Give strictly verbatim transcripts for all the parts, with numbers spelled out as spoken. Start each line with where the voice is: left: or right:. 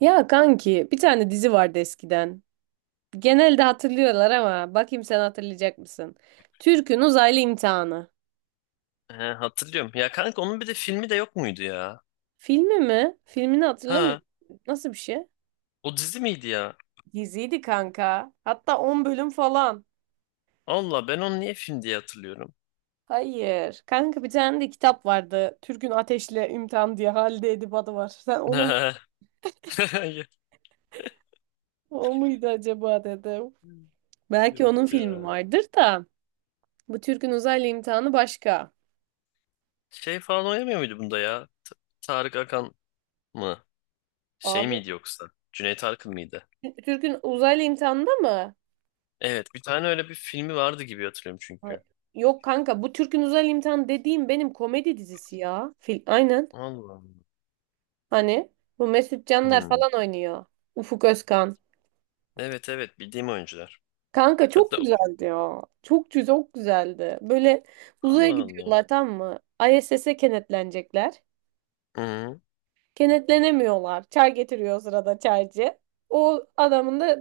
right: Ya kanki bir tane dizi vardı eskiden. Genelde hatırlıyorlar ama bakayım sen hatırlayacak mısın? Türk'ün Uzaylı İmtihanı.
left: He, hatırlıyorum. Ya kanka onun bir de filmi de yok muydu ya?
right: Filmi mi? Filmini
left: Ha,
right: hatırlamıyorum. Nasıl bir şey?
left: o dizi miydi ya?
right: Diziydi kanka. Hatta on bölüm falan.
left: Allah ben onu niye film diye hatırlıyorum.
right: Hayır. Kanka bir tane de kitap vardı. Türk'ün Ateşle İmtihan diye Halide Edip adı var. Sen onu mu? O muydu acaba dedim. Belki
left: Yok
right: onun
left: ya.
right: filmi vardır da. Bu Türk'ün Uzaylı İmtihanı başka.
left: Şey falan oynamıyor muydu bunda ya? T- Tarık Akan mı? Şey
right: Abi
left: miydi yoksa? Cüneyt Arkın mıydı?
right: Türk'ün Uzaylı İmtihanı'nda mı?
left: Evet, bir tane öyle bir filmi vardı gibi hatırlıyorum
right: Ha,
left: çünkü.
right: yok kanka bu Türk'ün Özel imtihanı dediğim benim komedi dizisi ya. Fil, aynen.
left: Allah Allah.
right: Hani bu Mesut Canlar
left: Hmm.
right: falan oynuyor. Ufuk Özkan.
left: Evet evet bildiğim oyuncular.
right: Kanka çok
left: Hatta
right: güzeldi ya. Çok güzel, çok güzeldi. Böyle uzaya
left: Allah Allah.
right: gidiyorlar tamam mı? I S S'e kenetlenecekler.
left: Hı.
right: Kenetlenemiyorlar. Çay getiriyor o sırada çaycı. O adamın da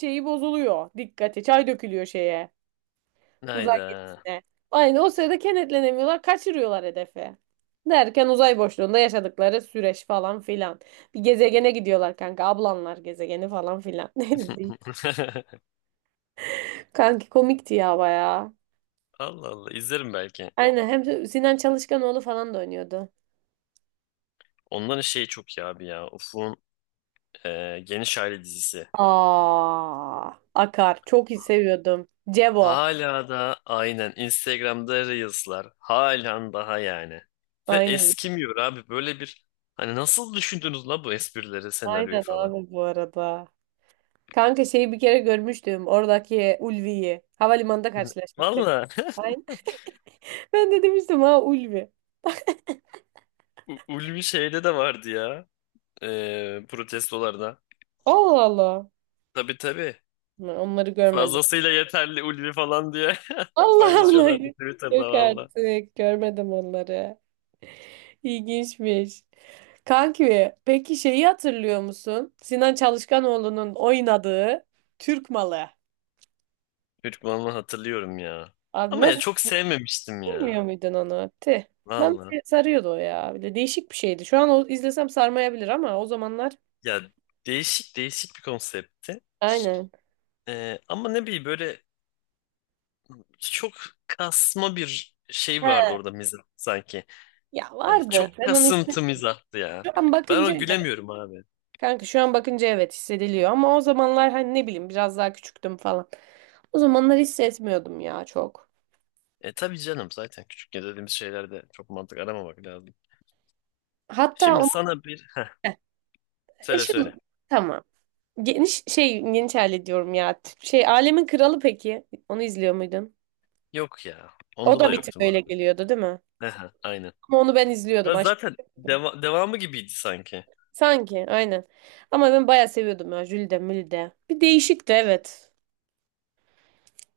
right: şeyi bozuluyor. Dikkati. Çay dökülüyor şeye. Uzay
left: Hayda.
right: gemisine. Aynı o sırada kenetlenemiyorlar, kaçırıyorlar hedefi. Derken uzay boşluğunda yaşadıkları süreç falan filan. Bir gezegene gidiyorlar kanka. Ablanlar gezegeni falan filan. Neydi değil. Kanki komikti ya bayağı.
left: Allah Allah izlerim belki.
right: Aynen hem de Sinan Çalışkanoğlu falan da oynuyordu.
left: Onların şeyi çok iyi abi ya. Ufuk'un e, Geniş Aile dizisi.
right: Aa, Akar. Çok iyi seviyordum. Cevo.
left: Hala da aynen Instagram'da Reels'lar. Halen daha yani. Ve
right: Aynen.
left: eskimiyor abi. Böyle bir hani nasıl düşündünüz la bu esprileri, senaryoyu
right: Aynen
left: falan.
right: abi bu arada. Kanka şeyi bir kere görmüştüm. Oradaki Ulvi'yi. Havalimanında karşılaşmıştık.
left: Valla.
right: Aynen. Ben de demiştim ha Ulvi.
left: U- Ulvi şeyde de vardı ya. E, protestolarda.
right: Allah Allah.
left: Tabii tabii.
right: Ben onları görmedim.
left: Fazlasıyla yeterli Ulvi falan diye
right: Allah Allah.
left: paylaşıyorlardı Twitter'da
right: Yok
left: valla.
right: artık. Görmedim onları. İlginçmiş. Kanki, peki şeyi hatırlıyor musun? Sinan Çalışkanoğlu'nun oynadığı Türk Malı.
left: Çocukluğumdan hatırlıyorum ya.
right: Abi
left: Ama ya
right: nasıl
left: çok sevmemiştim
right: bilmiyor
left: ya.
right: muydun onu? Tih. Ben
left: Valla.
right: sarıyordu o ya. Bir de değişik bir şeydi. Şu an o izlesem sarmayabilir ama o zamanlar
left: Ya değişik değişik bir konseptti.
right: aynen.
left: Ee, ama ne bileyim böyle çok kasma bir şey
right: He.
left: vardı orada mizah sanki.
right: Ya
left: Hani çok
right: vardı. Ben onu
left: kasıntı mizahtı ya.
right: şu an
left: Ben
right: bakınca
left: o
right: evet.
left: gülemiyorum abi.
right: Kanka şu an bakınca evet hissediliyor ama o zamanlar hani ne bileyim biraz daha küçüktüm falan. O zamanlar hissetmiyordum ya çok.
left: E tabii canım zaten küçükken dediğimiz şeylerde çok mantık aramamak lazım.
right: Hatta
left: Şimdi
right: onu
left: sana bir heh,
right: e
left: söyle
right: şu
left: söyle.
right: tamam. Geniş şey geniş aile diyorum ya. Şey alemin kralı peki. Onu izliyor muydun?
left: Yok ya.
right: O
left: Onda
right: da
left: da
right: bir tık
left: yoktum
right: öyle
left: abi.
right: geliyordu değil mi?
left: Heh, aynen.
right: Ama onu ben izliyordum.
left: Ya
right: Aşırı
left: zaten
right: seviyordum.
left: deva- devamı gibiydi sanki.
right: Sanki aynen. Ama ben bayağı seviyordum ya. Jülide Mülide. Bir değişikti evet.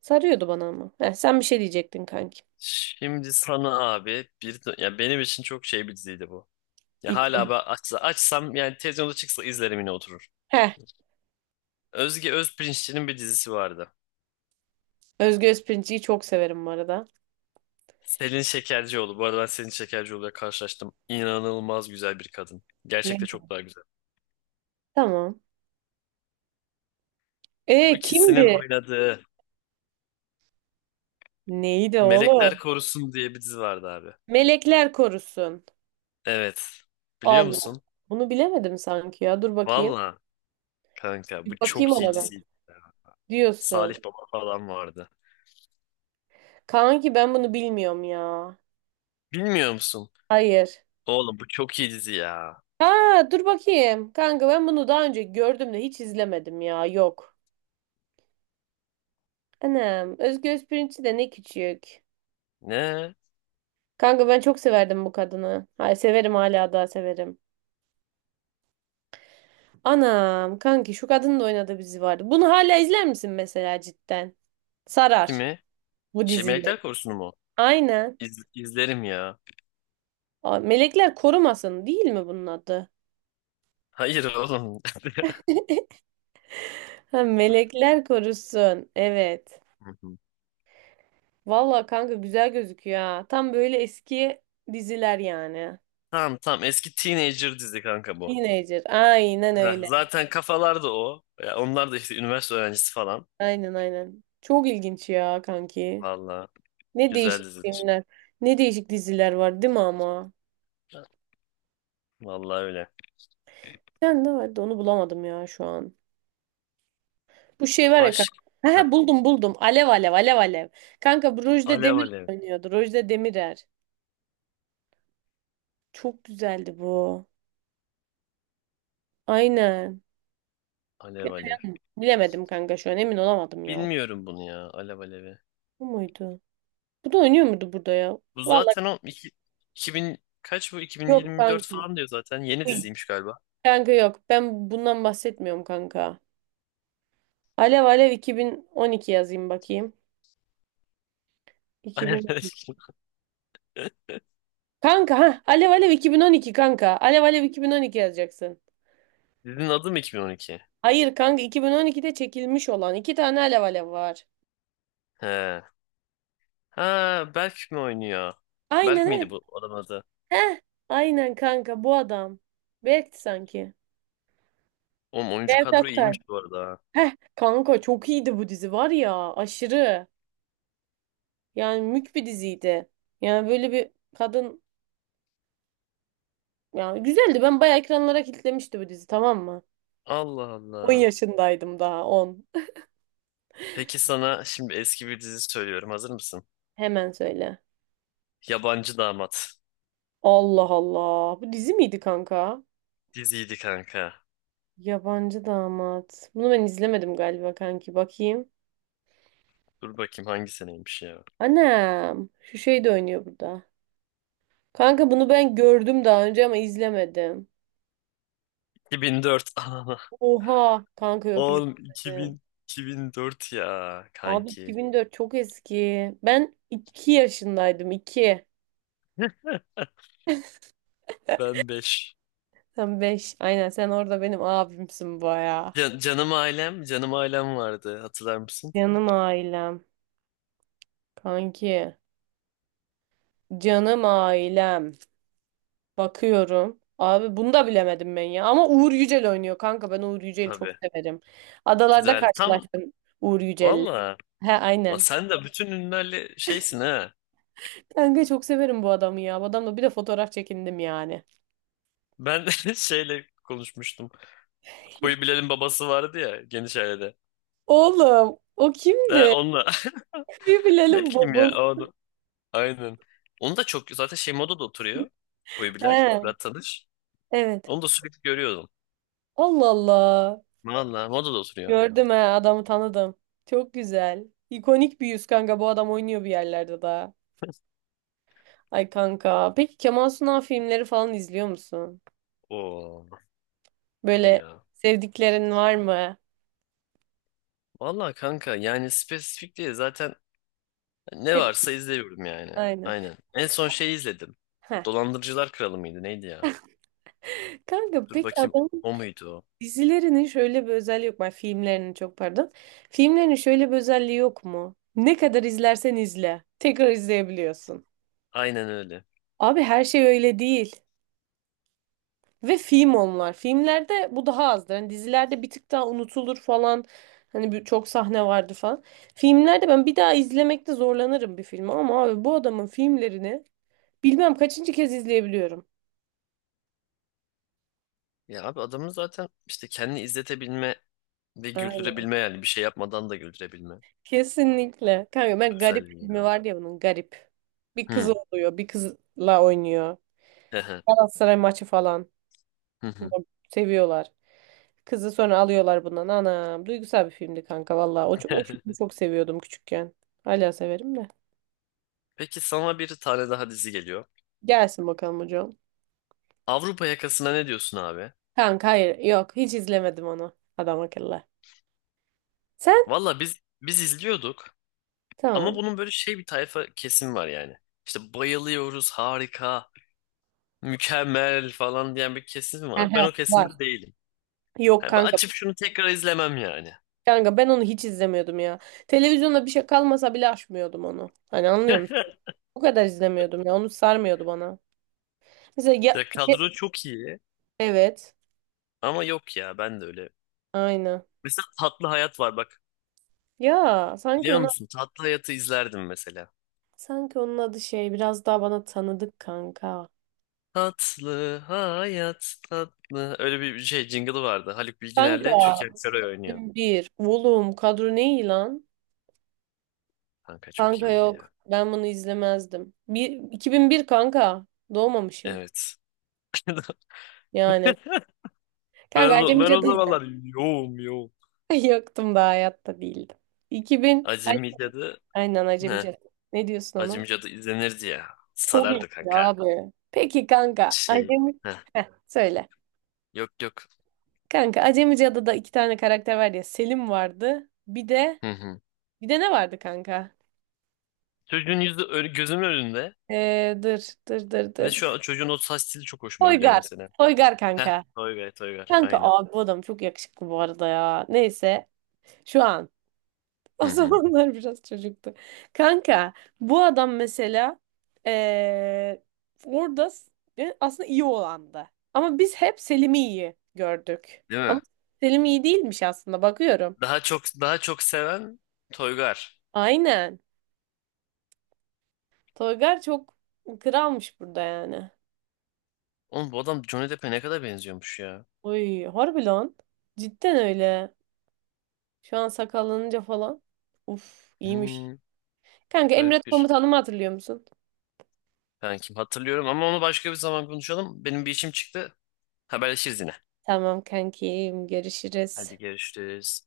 right: Sarıyordu bana ama. Heh, sen bir şey diyecektin kanki.
left: Şimdi sana abi bir ya benim için çok şey bir diziydi bu. Ya
right: İlk
left: hala
right: önce.
left: ben açsa, açsam yani televizyonda çıksa izlerim yine oturur.
right: Heh.
left: Özge Özpirinççi'nin bir dizisi vardı.
right: Özge Özpirinç'i çok severim bu arada.
left: Selin Şekercioğlu. Bu arada ben Selin Şekercioğlu'yla karşılaştım. İnanılmaz güzel bir kadın. Gerçekte
right: Yani.
left: çok daha güzel.
right: Tamam.
left: Bu
right: E
left: ikisinin
right: kimdi?
left: oynadığı
right: Neydi
left: Melekler
right: oğlum?
left: Korusun diye bir dizi vardı abi.
right: Melekler korusun.
left: Evet. Biliyor
right: Allah.
left: musun?
right: Bunu bilemedim sanki ya. Dur bakayım.
left: Valla kanka bu
right: Bir bakayım
left: çok iyi
right: ona ben.
left: diziydi. Salih
right: Diyorsun.
left: Baba falan vardı.
right: Kanki ben bunu bilmiyorum ya.
left: Bilmiyor musun?
right: Hayır.
left: Oğlum bu çok iyi dizi ya.
right: Ha dur bakayım. Kanka ben bunu daha önce gördüm de hiç izlemedim ya. Yok. Anam. Özgür Özpirinççi de ne küçük.
left: Ne?
right: Kanka ben çok severdim bu kadını. Hayır severim hala daha severim. Anam kanki şu kadının da oynadığı bir dizi vardı. Bunu hala izler misin mesela cidden? Sarar
left: Kimi?
right: bu
left: Şey
right: diziyi.
left: Melekler Korusu'nu mu?
right: Aynen.
left: İz, izlerim ya.
right: Aa, Melekler Korumasın değil mi bunun adı?
left: Hayır oğlum.
right: Ha, melekler korusun. Evet.
left: Hı hı.
right: Valla kanka güzel gözüküyor ha. Tam böyle eski diziler yani.
left: Tamam tamam eski teenager dizi kanka bu.
right: Teenager. Aynen
left: Heh,
right: öyle.
left: zaten kafalar da o. Ya onlar da işte üniversite öğrencisi falan.
right: Aynen aynen. Çok ilginç ya kanki.
left: Vallahi
right: Ne
left: güzel
right: değişik
left: dizidir.
right: filmler. Ne değişik diziler var değil mi ama?
left: Vallahi öyle.
right: Sen de vardı onu bulamadım ya şu an. Bu şey var ya
left: Baş...
right: kanka. He he,
left: Heh,
right: buldum buldum. Alev alev alev alev. Kanka bu Rojde
left: Alev
right: Demir
left: Alev.
right: oynuyordu. Rojde Demirer. Çok güzeldi bu. Aynen.
left: Alev Alev.
right: Bilemedim kanka şu an emin olamadım ya.
left: Bilmiyorum bunu ya Alev Alev'i.
right: Bu muydu? Bu da oynuyor muydu burada ya?
left: Bu
right: Vallahi
left: zaten o iki, 2000 kaç bu
right: yok
left: iki bin yirmi dört
right: kanki.
left: falan diyor zaten. Yeni
right: Uy.
left: diziymiş galiba.
right: Kanka yok. Ben bundan bahsetmiyorum kanka. Alev Alev iki bin on iki yazayım bakayım.
left: Alev Alev.
right: iki bin on iki. Kanka ha Alev Alev iki bin on iki kanka. Alev Alev iki bin on iki yazacaksın.
left: Dizinin adı mı iki bin on iki?
right: Hayır kanka iki bin on ikide çekilmiş olan iki tane Alev Alev var.
left: He. Ha Berk mi oynuyor? Berk
right: Aynen he.
left: miydi bu adamın adı?
right: Heh. Aynen kanka bu adam. Berk'ti sanki.
left: Oğlum oyuncu
right: Berk
left: kadro
right: Aktay.
left: iyiymiş bu arada.
right: Heh. Kanka çok iyiydi bu dizi var ya aşırı. Yani mük bir diziydi. Yani böyle bir kadın yani güzeldi. Ben bayağı ekranlara kilitlemişti bu dizi tamam mı?
left: Allah
right: On
left: Allah.
right: yaşındaydım daha On.
left: Peki sana şimdi eski bir dizi söylüyorum. Hazır mısın?
right: Hemen söyle.
left: Yabancı Damat.
right: Allah Allah. Bu dizi miydi kanka?
left: Diziydi kanka.
right: Yabancı damat. Bunu ben izlemedim galiba kanki. Bakayım.
left: Dur bakayım hangi seneymiş ya.
right: Anam. Şu şey de oynuyor burada. Kanka bunu ben gördüm daha önce ama izlemedim.
left: iki bin dört. Anana.
right: Oha. Kanka yok
left: Oğlum
right: izlemedim.
left: iki bin, iki bin dört ya
right: Abi
left: kanki.
right: iki bin dört çok eski. Ben iki yaşındaydım iki.
left: Ben beş
right: Sen beş. Aynen sen orada benim abimsin baya.
left: Canım ailem, canım ailem vardı. Hatırlar mısın?
right: Canım ailem. Kanki. Canım ailem. Bakıyorum. Abi bunu da bilemedim ben ya. Ama Uğur Yücel oynuyor kanka. Ben Uğur Yücel'i çok
left: Tabii.
right: severim. Adalarda
left: Güzel. Tam
right: karşılaştım Uğur Yücel'le.
left: valla.
right: He
left: Ulan
right: aynen.
left: sen de bütün ünlülerle şeysin ha.
right: Kanka çok severim bu adamı ya. Bu adamla bir de fotoğraf çekindim yani.
left: Ben şeyle konuşmuştum. Koyu Bilal'in babası vardı ya geniş ailede.
right: Oğlum o
left: Ne
right: kimdi?
left: onunla.
right: Bir
left: Ne
right: bilelim
left: bileyim ya
right: babam.
left: onu. Aynen. Onu da çok zaten şey modada oturuyor. Koyu Bilal,
right: He
left: Fırat Tanış.
right: evet.
left: Onu da sürekli görüyordum.
right: Allah Allah.
left: Valla modada oturuyor.
right: Gördüm ha adamı tanıdım. Çok güzel. İkonik bir yüz kanka bu adam oynuyor bir yerlerde daha. Ay kanka. Peki Kemal Sunal filmleri falan izliyor musun?
left: Oo tabii
right: Böyle
left: ya.
right: sevdiklerin var mı?
left: Valla kanka yani spesifik değil zaten ne
right: Hep
left: varsa izliyorum yani.
right: aynen.
left: Aynen. En son şeyi izledim.
right: Heh.
left: Dolandırıcılar Kralı mıydı neydi ya?
right: Kanka
left: Dur
right: peki
left: bakayım
right: adamın
left: o muydu o?
right: dizilerinin şöyle bir özelliği yok mu? Ay, filmlerinin çok pardon. Filmlerinin şöyle bir özelliği yok mu? Ne kadar izlersen izle. Tekrar izleyebiliyorsun.
left: Aynen öyle.
right: Abi her şey öyle değil. Ve film onlar. Filmlerde bu daha azdır. Hani dizilerde bir tık daha unutulur falan. Hani bir- çok sahne vardı falan. Filmlerde ben bir daha izlemekte zorlanırım bir filmi ama abi bu adamın filmlerini bilmem kaçıncı kez izleyebiliyorum.
left: Ya abi adamın zaten işte kendini izletebilme ve
right: Aynen.
left: güldürebilme yani bir şey yapmadan da güldürebilme
right: Kesinlikle. Kanka ben Garip
left: özelliği
right: filmi
left: ya.
right: var ya bunun Garip. Bir kız
left: Hı.
right: oluyor, bir kızla oynuyor. Galatasaray maçı falan.
left: Hı hı.
right: Bunu seviyorlar. Kızı sonra alıyorlar bundan. Anam duygusal bir filmdi kanka valla. O, ç- o filmi çok seviyordum küçükken. Hala severim de.
left: Peki sana bir tane daha dizi geliyor.
right: Gelsin bakalım hocam.
left: Avrupa Yakası'na ne diyorsun abi?
right: Kanka hayır. Yok hiç izlemedim onu. Adam akıllı. Sen?
left: Valla biz biz izliyorduk ama
right: Tamam.
left: bunun böyle şey bir tayfa kesim var yani. İşte bayılıyoruz, harika, mükemmel falan diyen bir kesim var. Ben
right: Ehe,
left: o kesimde
right: var.
left: değilim.
right: Yok
left: Yani ben
right: kanka.
left: açıp şunu tekrar izlemem yani.
right: Kanka ben onu hiç izlemiyordum ya. Televizyonda bir şey kalmasa bile açmıyordum onu. Hani anlıyor musun? O kadar izlemiyordum ya. Onu sarmıyordu bana. Mesela ya...
left: Ya
right: ya-
left: kadro çok iyi
right: Evet.
left: ama yok ya ben de öyle.
right: Aynen.
left: Mesela Tatlı Hayat var bak.
right: Ya sanki
left: Biliyor
right: ona
left: musun? Tatlı Hayat'ı izlerdim mesela.
right: sanki onun adı şey biraz daha bana tanıdık kanka.
left: Tatlı hayat tatlı. Öyle bir şey jingle'ı vardı. Haluk Bilginer'le
right: Kanka.
left: Türkan Şoray oynuyor.
right: Bir. Oğlum kadro ne iyi lan?
left: Kanka çok
right: Kanka
left: iyiydi ya.
right: yok. Ben bunu izlemezdim. Bir, iki bin bir kanka. Doğmamışım.
left: Evet.
right: Yani.
left: Ben,
right: Kanka
left: o-
right: Acemi
left: ben o
right: Cadı izle.
left: zamanlar yoğum yoğum.
right: Yoktum da hayatta değildim. iki bin. Ay,
left: Acemi Cadı.
right: aynen Acemi
left: Heh,
right: Cadı. Ne diyorsun ona?
left: Acemi Cadı izlenirdi ya.
right: Çok iyi
left: Sarardı kanka.
right: abi. Peki kanka.
left: Şey.
right: Acemi.
left: Heh,
right: Heh, söyle.
left: yok yok.
right: Kanka Acemi Cadı'da iki tane karakter var ya. Selim vardı. Bir de
left: Hı hı.
right: bir de ne vardı kanka?
left: Çocuğun yüzü ö- gözümün önünde.
right: Ee, dır dır dır
left: Ve
right: dır.
left: şu an çocuğun o saç stili çok hoşuma gidiyor
right: Toygar.
left: mesela.
right: Toygar
left: Heh,
right: kanka.
left: Toygar Toygar.
right: Kanka
left: Aynen.
right: abi bu adam çok yakışıklı bu arada ya. Neyse. Şu an.
left: Hı
right: O
left: hı.
right: zamanlar biraz çocuktu. Kanka bu adam mesela eee, orada s- e, aslında iyi olandı. Ama biz hep Selim'i iyi gördük.
left: Değil
right: Ama
left: mi?
right: Selim iyi değilmiş aslında bakıyorum.
left: Daha çok daha çok seven Toygar.
right: Aynen. Toygar çok kralmış burada yani.
left: Oğlum bu adam Johnny Depp'e ne kadar benziyormuş ya.
right: Oy harbi lan. Cidden öyle. Şu an sakallanınca falan. Uf iyiymiş.
left: Hmm,
right: Kanka
left: garip
right: Emret
left: bir.
right: komutanımı hatırlıyor musun?
left: Ben kim hatırlıyorum ama onu başka bir zaman konuşalım. Benim bir işim çıktı. Haberleşiriz yine.
right: Tamam kankim görüşürüz.
left: Hadi görüşürüz.